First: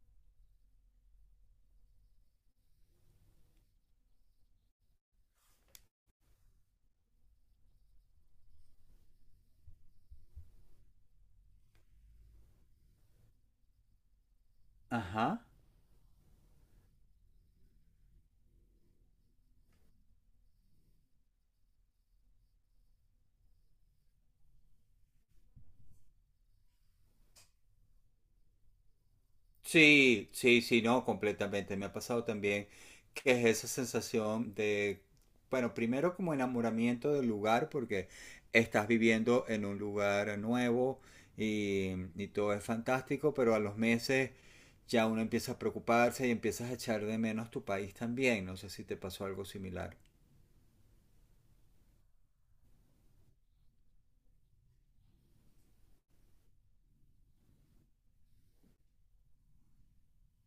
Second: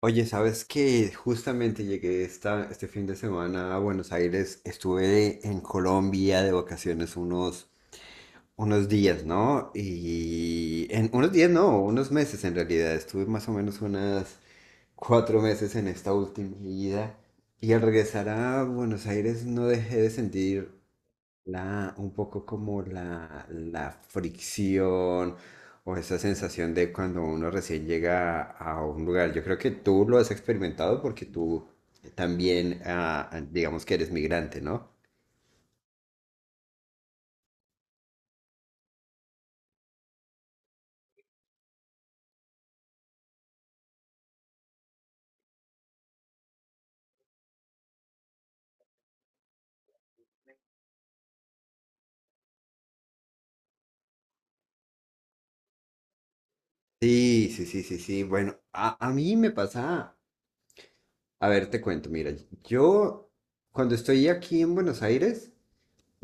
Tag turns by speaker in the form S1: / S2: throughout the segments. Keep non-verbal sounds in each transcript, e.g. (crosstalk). S1: Oye, ¿sabes qué? Justamente llegué este fin de semana a Buenos Aires. Estuve en Colombia de vacaciones unos días, ¿no? Y en unos días, no, unos meses en realidad. Estuve más o menos unas cuatro meses en esta última ida. Y al regresar a Buenos Aires no dejé de sentir
S2: Ajá.
S1: un poco como la fricción o esa sensación de cuando uno recién llega a un lugar. Yo creo que tú lo has experimentado porque tú también, digamos que eres migrante, ¿no?
S2: Sí, sí, sí, no, completamente. Me ha pasado también que es esa sensación de, bueno, primero como enamoramiento del lugar, porque estás viviendo en un lugar nuevo y todo es fantástico, pero a los meses ya uno empieza a preocuparse y empiezas a echar de menos tu país también. No sé si te pasó algo similar.
S1: Sí, sí, sí, sí, sí. Bueno, a mí me pasa, a ver, te cuento, mira, yo cuando estoy aquí en Buenos Aires,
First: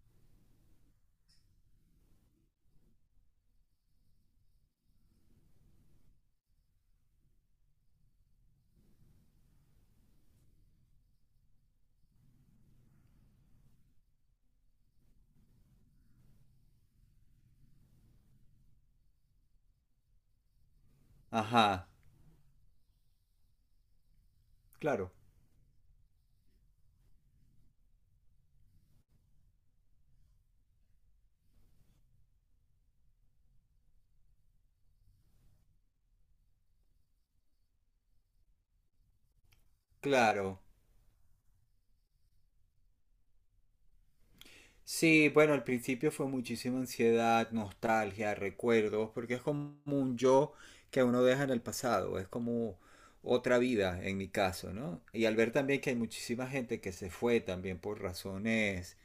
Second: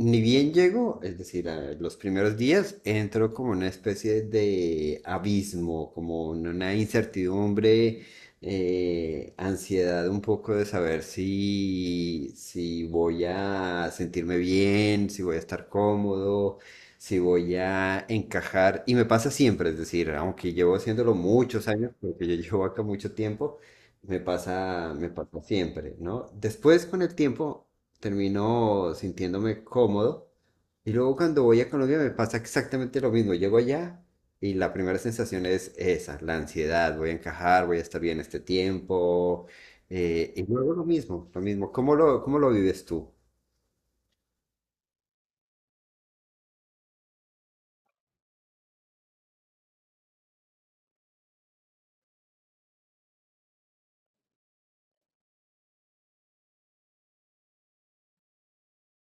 S1: ni bien llegó, es decir, a los primeros días entró como una especie de abismo, como una incertidumbre, ansiedad un poco de saber si voy a sentirme bien, si voy a estar cómodo, si voy a encajar. Y me pasa siempre, es decir, aunque llevo haciéndolo muchos
S2: Ajá,
S1: años, porque yo llevo acá mucho tiempo, me
S2: claro,
S1: pasa siempre, ¿no? Después con el tiempo termino sintiéndome cómodo. Y luego cuando voy a Colombia me pasa exactamente lo mismo. Llego allá y la primera sensación es esa, la ansiedad, voy a encajar, voy a estar bien este tiempo. Y
S2: claro.
S1: luego lo mismo, lo mismo. ¿Cómo cómo lo vives tú?
S2: Sí, bueno, al principio fue muchísima ansiedad, nostalgia, recuerdos, porque es como un yo que uno deja en el pasado, es como otra vida en mi caso, ¿no? Y al ver también que hay muchísima gente que se fue también por razones,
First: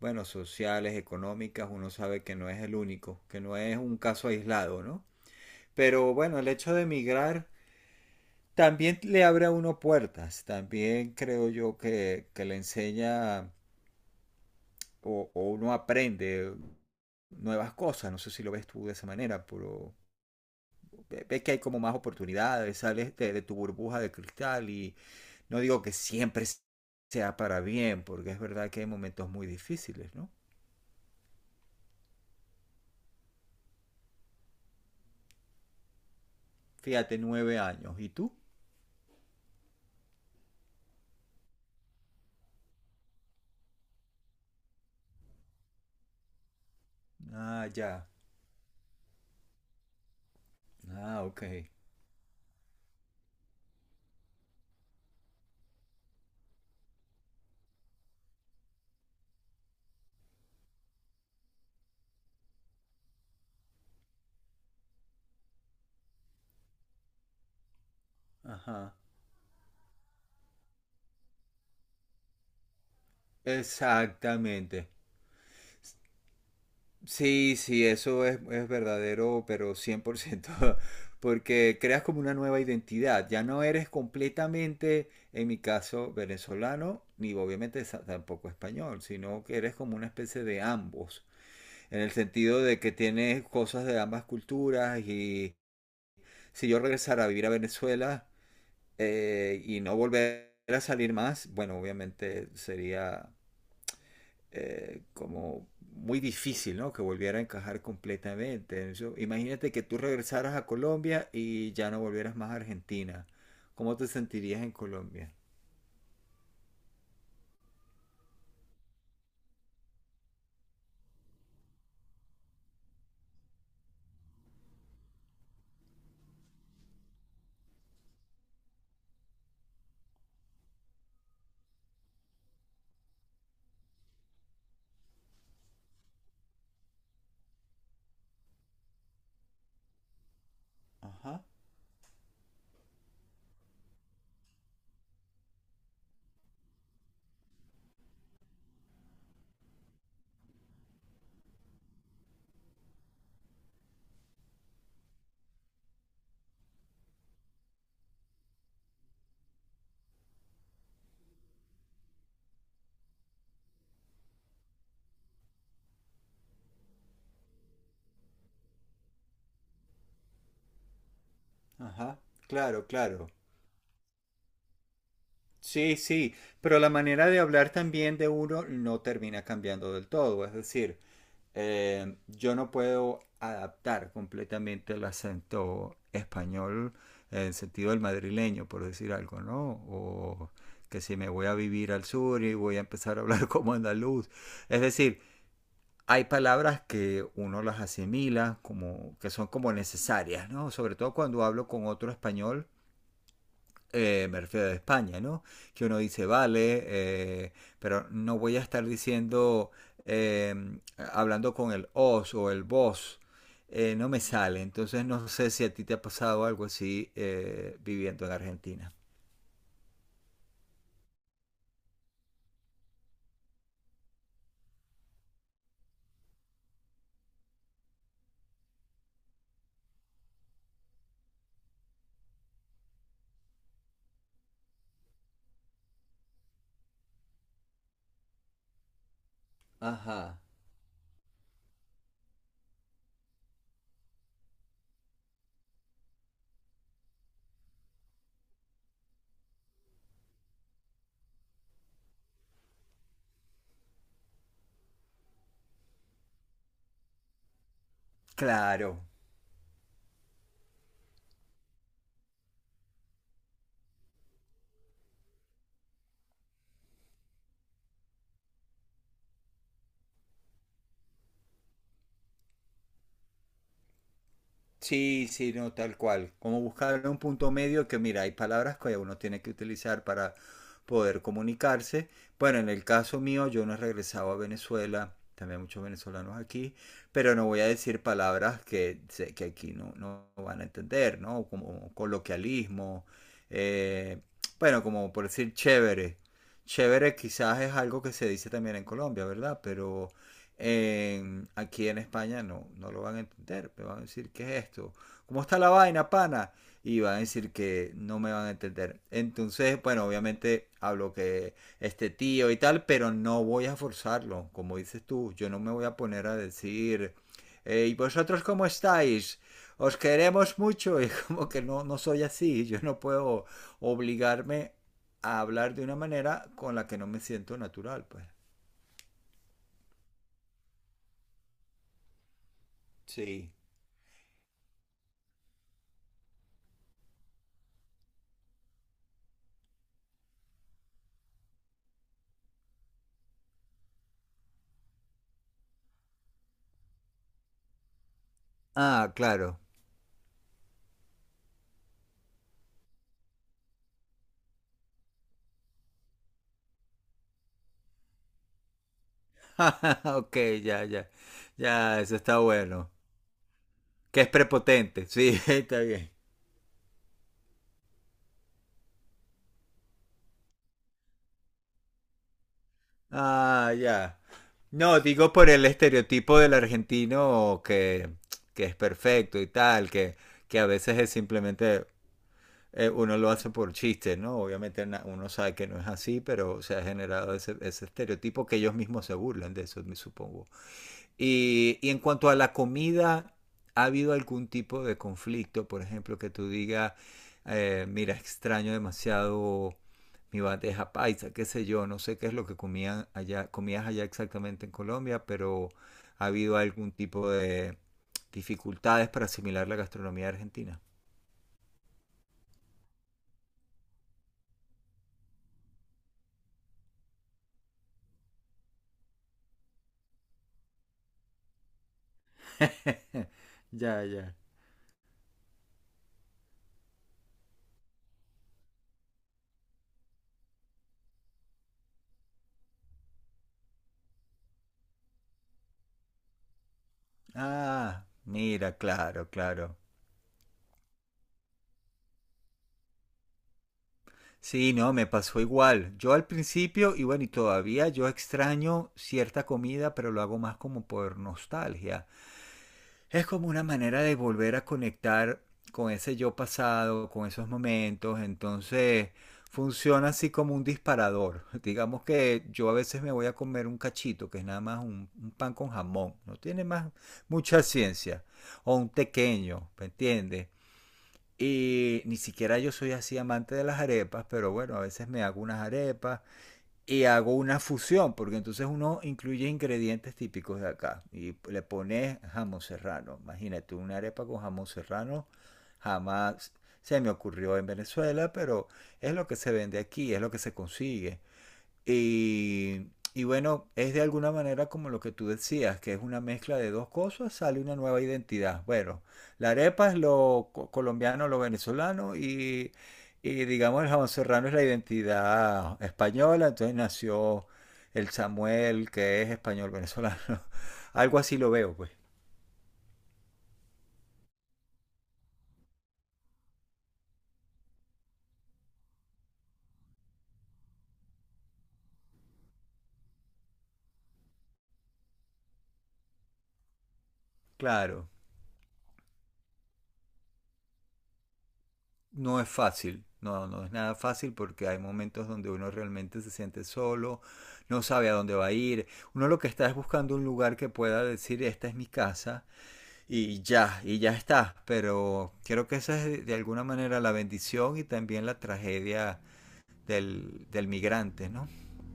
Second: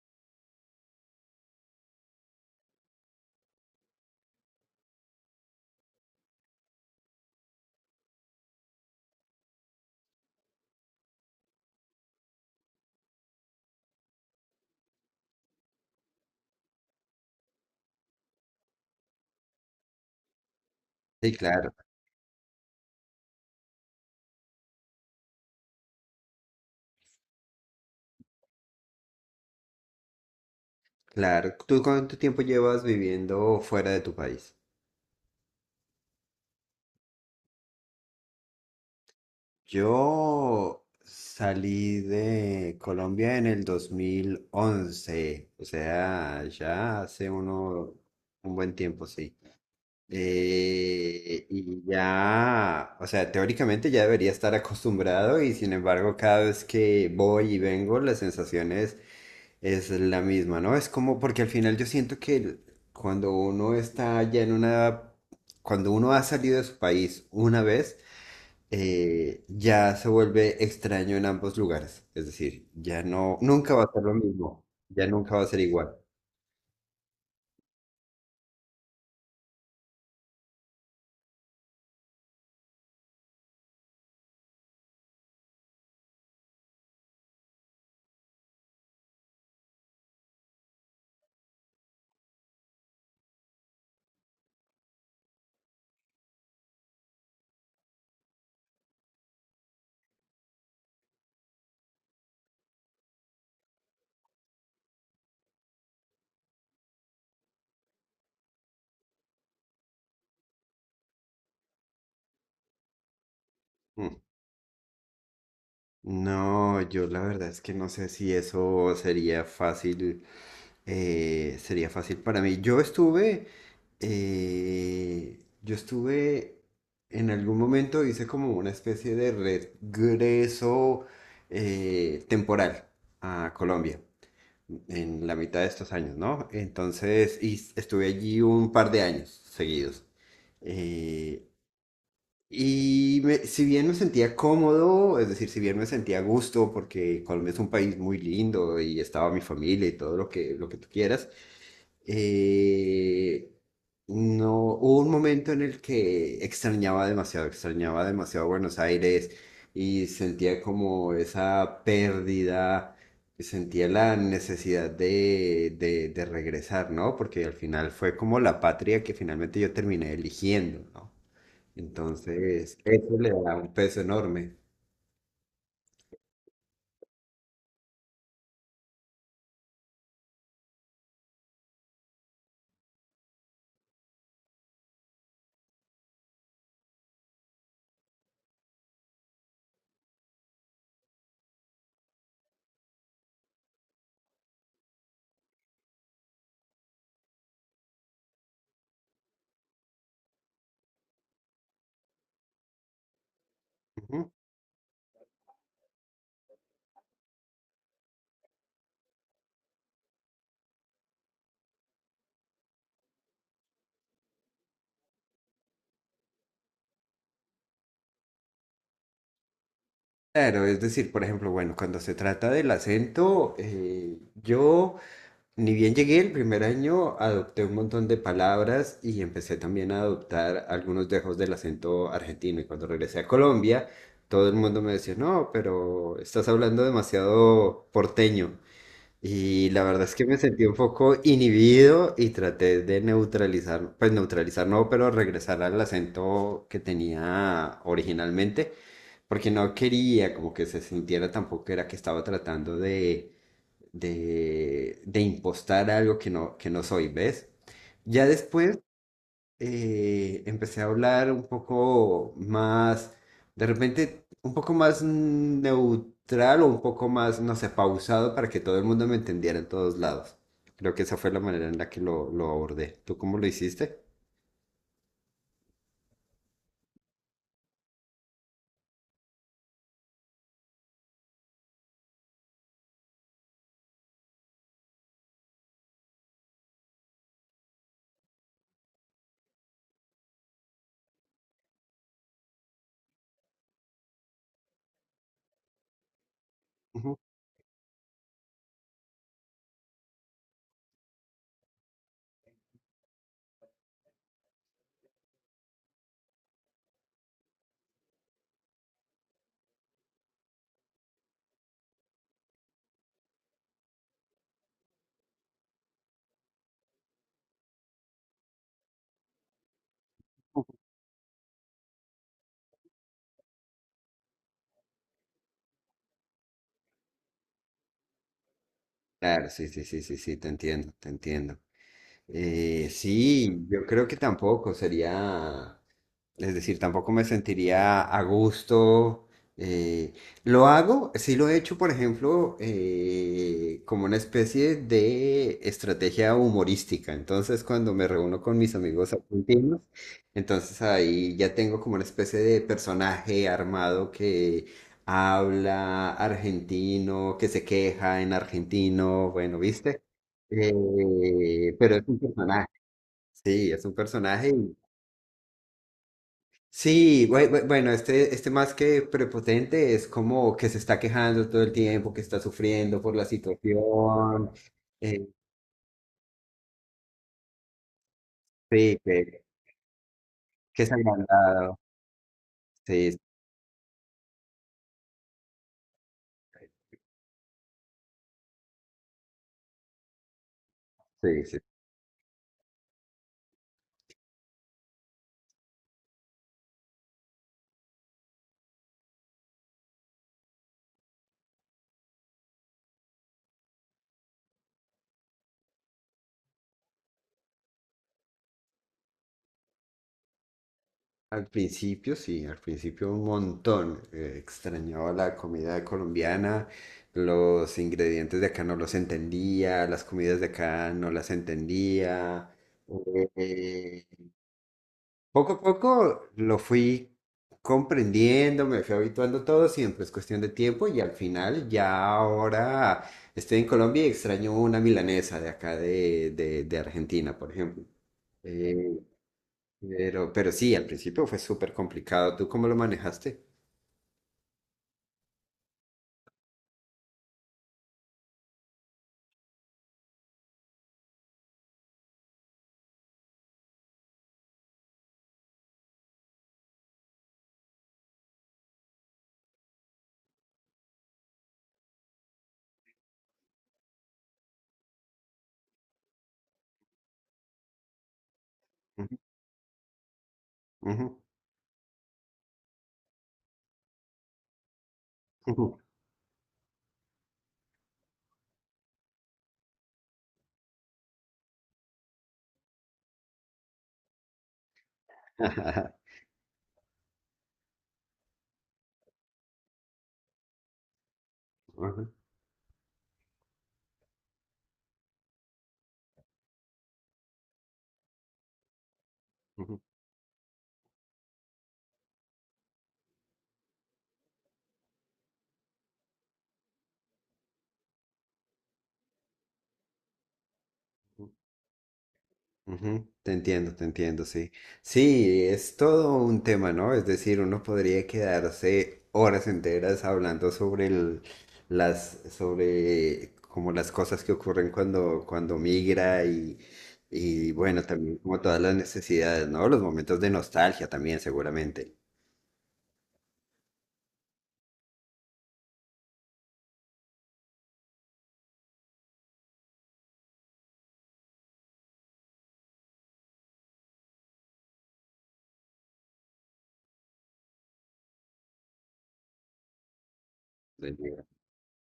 S2: bueno, sociales, económicas, uno sabe que no es el único, que no es un caso aislado, ¿no? Pero bueno, el hecho de emigrar también le abre a uno puertas, también creo yo que le enseña o uno aprende nuevas cosas. No sé si lo ves tú de esa manera, pero
S1: Sí,
S2: ves que hay
S1: claro,
S2: como más oportunidades, sales de, de tu burbuja de cristal y no digo que siempre sea para bien, porque es verdad que hay momentos muy difíciles, ¿no?
S1: claro. ¿Tú cuánto tiempo llevas viviendo fuera de tu país?
S2: Fíjate, 9 años. ¿Y tú?
S1: Yo salí de Colombia en el 2011, o sea, ya hace
S2: Ah, ya.
S1: un buen tiempo, sí.
S2: Ah, ok.
S1: Y ya, o sea, teóricamente ya debería estar acostumbrado y sin embargo cada vez que voy y vengo la sensación es la misma, ¿no? Es como porque al final yo siento que cuando uno está ya en una, cuando uno ha salido de su país una vez,
S2: Ajá.
S1: ya se vuelve extraño en ambos lugares, es decir, ya no, nunca va a ser lo mismo,
S2: Exactamente.
S1: ya nunca va a ser igual.
S2: Sí, sí, eso es verdadero, pero 100%. (laughs) Porque creas como una nueva identidad. Ya no eres completamente, en mi caso, venezolano, ni obviamente tampoco español, sino que eres como una especie de ambos, en el sentido de que tienes cosas de ambas culturas y si yo regresara a vivir a Venezuela y no volver a salir más, bueno, obviamente sería como muy difícil, ¿no? Que volviera a encajar completamente. Imagínate que tú regresaras a Colombia y ya no volvieras más a Argentina. ¿Cómo te sentirías en Colombia?
S1: No, yo la verdad es que no sé si eso sería fácil para mí. Yo estuve en algún momento hice como una especie de regreso temporal a Colombia en la mitad de estos años, ¿no? Entonces, y estuve allí un par de años seguidos.
S2: Ajá,
S1: Eh, si bien me sentía cómodo, es decir, si bien me sentía a gusto, porque Colombia es un país muy lindo y estaba mi familia y todo lo lo que tú quieras, eh, no, hubo un momento en el que extrañaba demasiado Buenos Aires y sentía como esa pérdida, sentía la necesidad de regresar, ¿no? Porque al final fue como la patria que finalmente yo terminé eligiendo, ¿no?
S2: ajá,
S1: Entonces,
S2: claro,
S1: eso
S2: claro.
S1: le da un peso enorme.
S2: Sí, sí, pero la manera de hablar también de uno no termina cambiando del todo. Es decir, yo no puedo adaptar completamente el acento español en el sentido del madrileño, por decir algo, ¿no? O que si me voy a vivir al sur y voy a empezar a hablar (laughs) como andaluz. Es decir, hay palabras que uno las asimila como que son como necesarias, ¿no? Sobre todo cuando hablo con otro español,
S1: Ujú.
S2: me refiero a España, ¿no? Que uno dice, vale, pero no voy a estar diciendo, eh, hablando con el os o el vos, no me sale. Entonces no sé si a ti te ha pasado algo así, viviendo en Argentina.
S1: Claro, es decir, por ejemplo, bueno, cuando se trata del acento, yo ni bien llegué el primer año, adopté un montón de palabras y empecé también a adoptar algunos dejos del acento argentino. Y cuando regresé a Colombia, todo el mundo me decía, no, pero estás hablando demasiado porteño. Y la verdad es que me
S2: Ajá.
S1: sentí un poco inhibido y traté de neutralizar, pues neutralizar no, pero regresar al acento que tenía originalmente, porque no quería como que se sintiera tampoco que era que estaba tratando de impostar algo que no soy, ¿ves? Ya después
S2: Claro.
S1: empecé a hablar un poco más, de repente un poco más neutral o un poco más, no sé, pausado para que todo el mundo me entendiera en todos lados. Creo que esa fue la manera en la que lo abordé. ¿Tú cómo lo hiciste?
S2: Sí, sí, no, tal cual. Como buscar un punto medio que, mira, hay palabras que uno tiene que utilizar para poder comunicarse. Bueno, en el caso mío, yo no he regresado a Venezuela, también hay muchos venezolanos aquí, pero no voy a decir palabras que sé que aquí no van a entender, ¿no? Como coloquialismo, eh, bueno, como por decir chévere. Chévere
S1: Ujú.
S2: quizás es algo que se dice también en Colombia, ¿verdad? Pero aquí en España no lo van a entender. Me van a decir, ¿qué es esto? ¿Cómo está la vaina, pana? Y van a decir que no me van a entender. Entonces, bueno, obviamente hablo que este tío y tal, pero no voy a forzarlo. Como dices tú, yo no me voy a poner a decir, ¿y vosotros cómo estáis? Os queremos mucho. (laughs) Y como que no, no soy así. Yo no puedo obligarme a hablar de una manera con la que no me siento natural, pues.
S1: Claro, sí, sí, sí, sí, sí, te entiendo, te entiendo.
S2: Sí.
S1: Sí, yo creo que tampoco sería. Es decir, tampoco me sentiría a gusto. eh, lo hago, sí lo he hecho, por ejemplo, como una especie de estrategia humorística. Entonces, cuando me reúno con mis
S2: Ah,
S1: amigos
S2: claro.
S1: argentinos, entonces ahí ya tengo como una especie de personaje armado que habla argentino, que se queja en argentino, bueno, ¿viste?
S2: (laughs) Ok, ya, ya.
S1: Pero
S2: Ya,
S1: es
S2: eso
S1: un
S2: está
S1: personaje,
S2: bueno.
S1: sí, es un
S2: Que es
S1: personaje.
S2: prepotente, sí, (laughs) está bien.
S1: Sí, bueno, este más que prepotente es como que se está quejando todo el tiempo, que está sufriendo por la
S2: Ah, ya.
S1: situación,
S2: No,
S1: eh,
S2: digo por el estereotipo del argentino que es
S1: sí,
S2: perfecto y tal, que a
S1: que es
S2: veces es
S1: agrandado.
S2: simplemente
S1: Sí,
S2: uno lo hace por chiste, ¿no? Obviamente uno sabe que no es así, pero se ha generado ese estereotipo que ellos mismos se burlan de eso, me supongo.
S1: sí, sí.
S2: Y en cuanto a la comida, ¿ha habido algún tipo de conflicto? Por ejemplo, que tú digas, mira, extraño demasiado mi bandeja paisa, qué sé yo, no sé qué es lo que comían allá, comías allá exactamente en Colombia, pero ¿ha habido algún tipo de dificultades para asimilar la gastronomía argentina?
S1: Al principio, sí, al principio un montón. Extrañaba la comida colombiana, los ingredientes de acá no los entendía, las comidas de acá no las entendía.
S2: (laughs) Ya, ya.
S1: Poco a poco lo fui comprendiendo, me fui habituando todo, siempre es cuestión de tiempo y al final ya ahora estoy en Colombia y extraño una milanesa de acá de Argentina, por ejemplo.
S2: Ah, mira,
S1: Eh,
S2: claro, claro.
S1: pero sí, al principio fue súper complicado. ¿Tú cómo lo manejaste?
S2: Sí, no, me pasó igual. Yo al principio, y bueno, y todavía yo extraño cierta comida, pero lo hago más como por nostalgia. Es como una manera de volver a conectar con ese yo pasado, con esos momentos. Entonces, funciona así como un disparador. (laughs) Digamos que yo a veces me voy a comer un cachito, que es nada más un pan con jamón. No tiene más mucha ciencia. O un
S1: Ujú,
S2: tequeño, ¿me entiendes?
S1: ujú,
S2: Y ni siquiera yo soy así amante de las arepas, pero bueno, a veces me hago unas
S1: ujú.
S2: arepas y hago una fusión, porque entonces uno incluye ingredientes típicos de acá y le pones jamón serrano. Imagínate una arepa con jamón serrano,
S1: (laughs)
S2: jamás se me ocurrió en Venezuela, pero es lo que se vende aquí, es lo que se consigue.
S1: Ujú,
S2: Y bueno, es de alguna manera como lo que tú decías, que es una mezcla de dos cosas, sale una nueva identidad. Bueno, la arepa es lo colombiano, lo venezolano y digamos el jamón serrano es la identidad española, entonces nació el Samuel, que es español venezolano. (laughs) Algo
S1: ujú.
S2: así lo veo, pues.
S1: Ujú, te entiendo, te entiendo, sí. Sí, es todo un tema, ¿no? Es decir, uno podría quedarse horas enteras hablando sobre las, sobre como las cosas que ocurren cuando migra y bueno,
S2: Claro.
S1: también como todas las necesidades, ¿no? Los momentos de nostalgia también, seguramente.
S2: No es fácil, no, no es nada fácil porque hay momentos donde uno realmente se siente solo, no sabe a dónde va a ir. Uno lo que está es buscando un lugar que pueda decir, esta es mi casa y ya está. Pero creo que esa es de alguna manera la bendición y también la tragedia del migrante, ¿no?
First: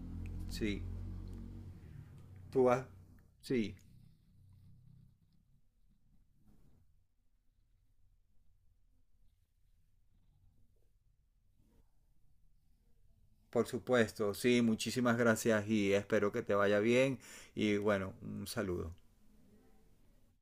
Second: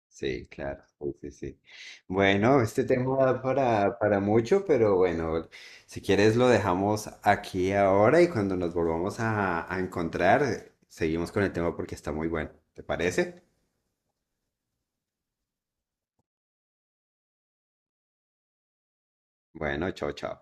S1: Sí,
S2: Sí,
S1: claro, sí, sí, sí. Bueno,
S2: tú
S1: este
S2: vas,
S1: tema da
S2: sí,
S1: para mucho, pero bueno, si quieres lo dejamos aquí ahora y cuando nos volvamos a encontrar, seguimos con el tema porque está muy bueno. ¿Te parece?
S2: por supuesto, sí, muchísimas gracias y espero que te vaya bien y bueno, un saludo.
S1: Bueno, chao, chao.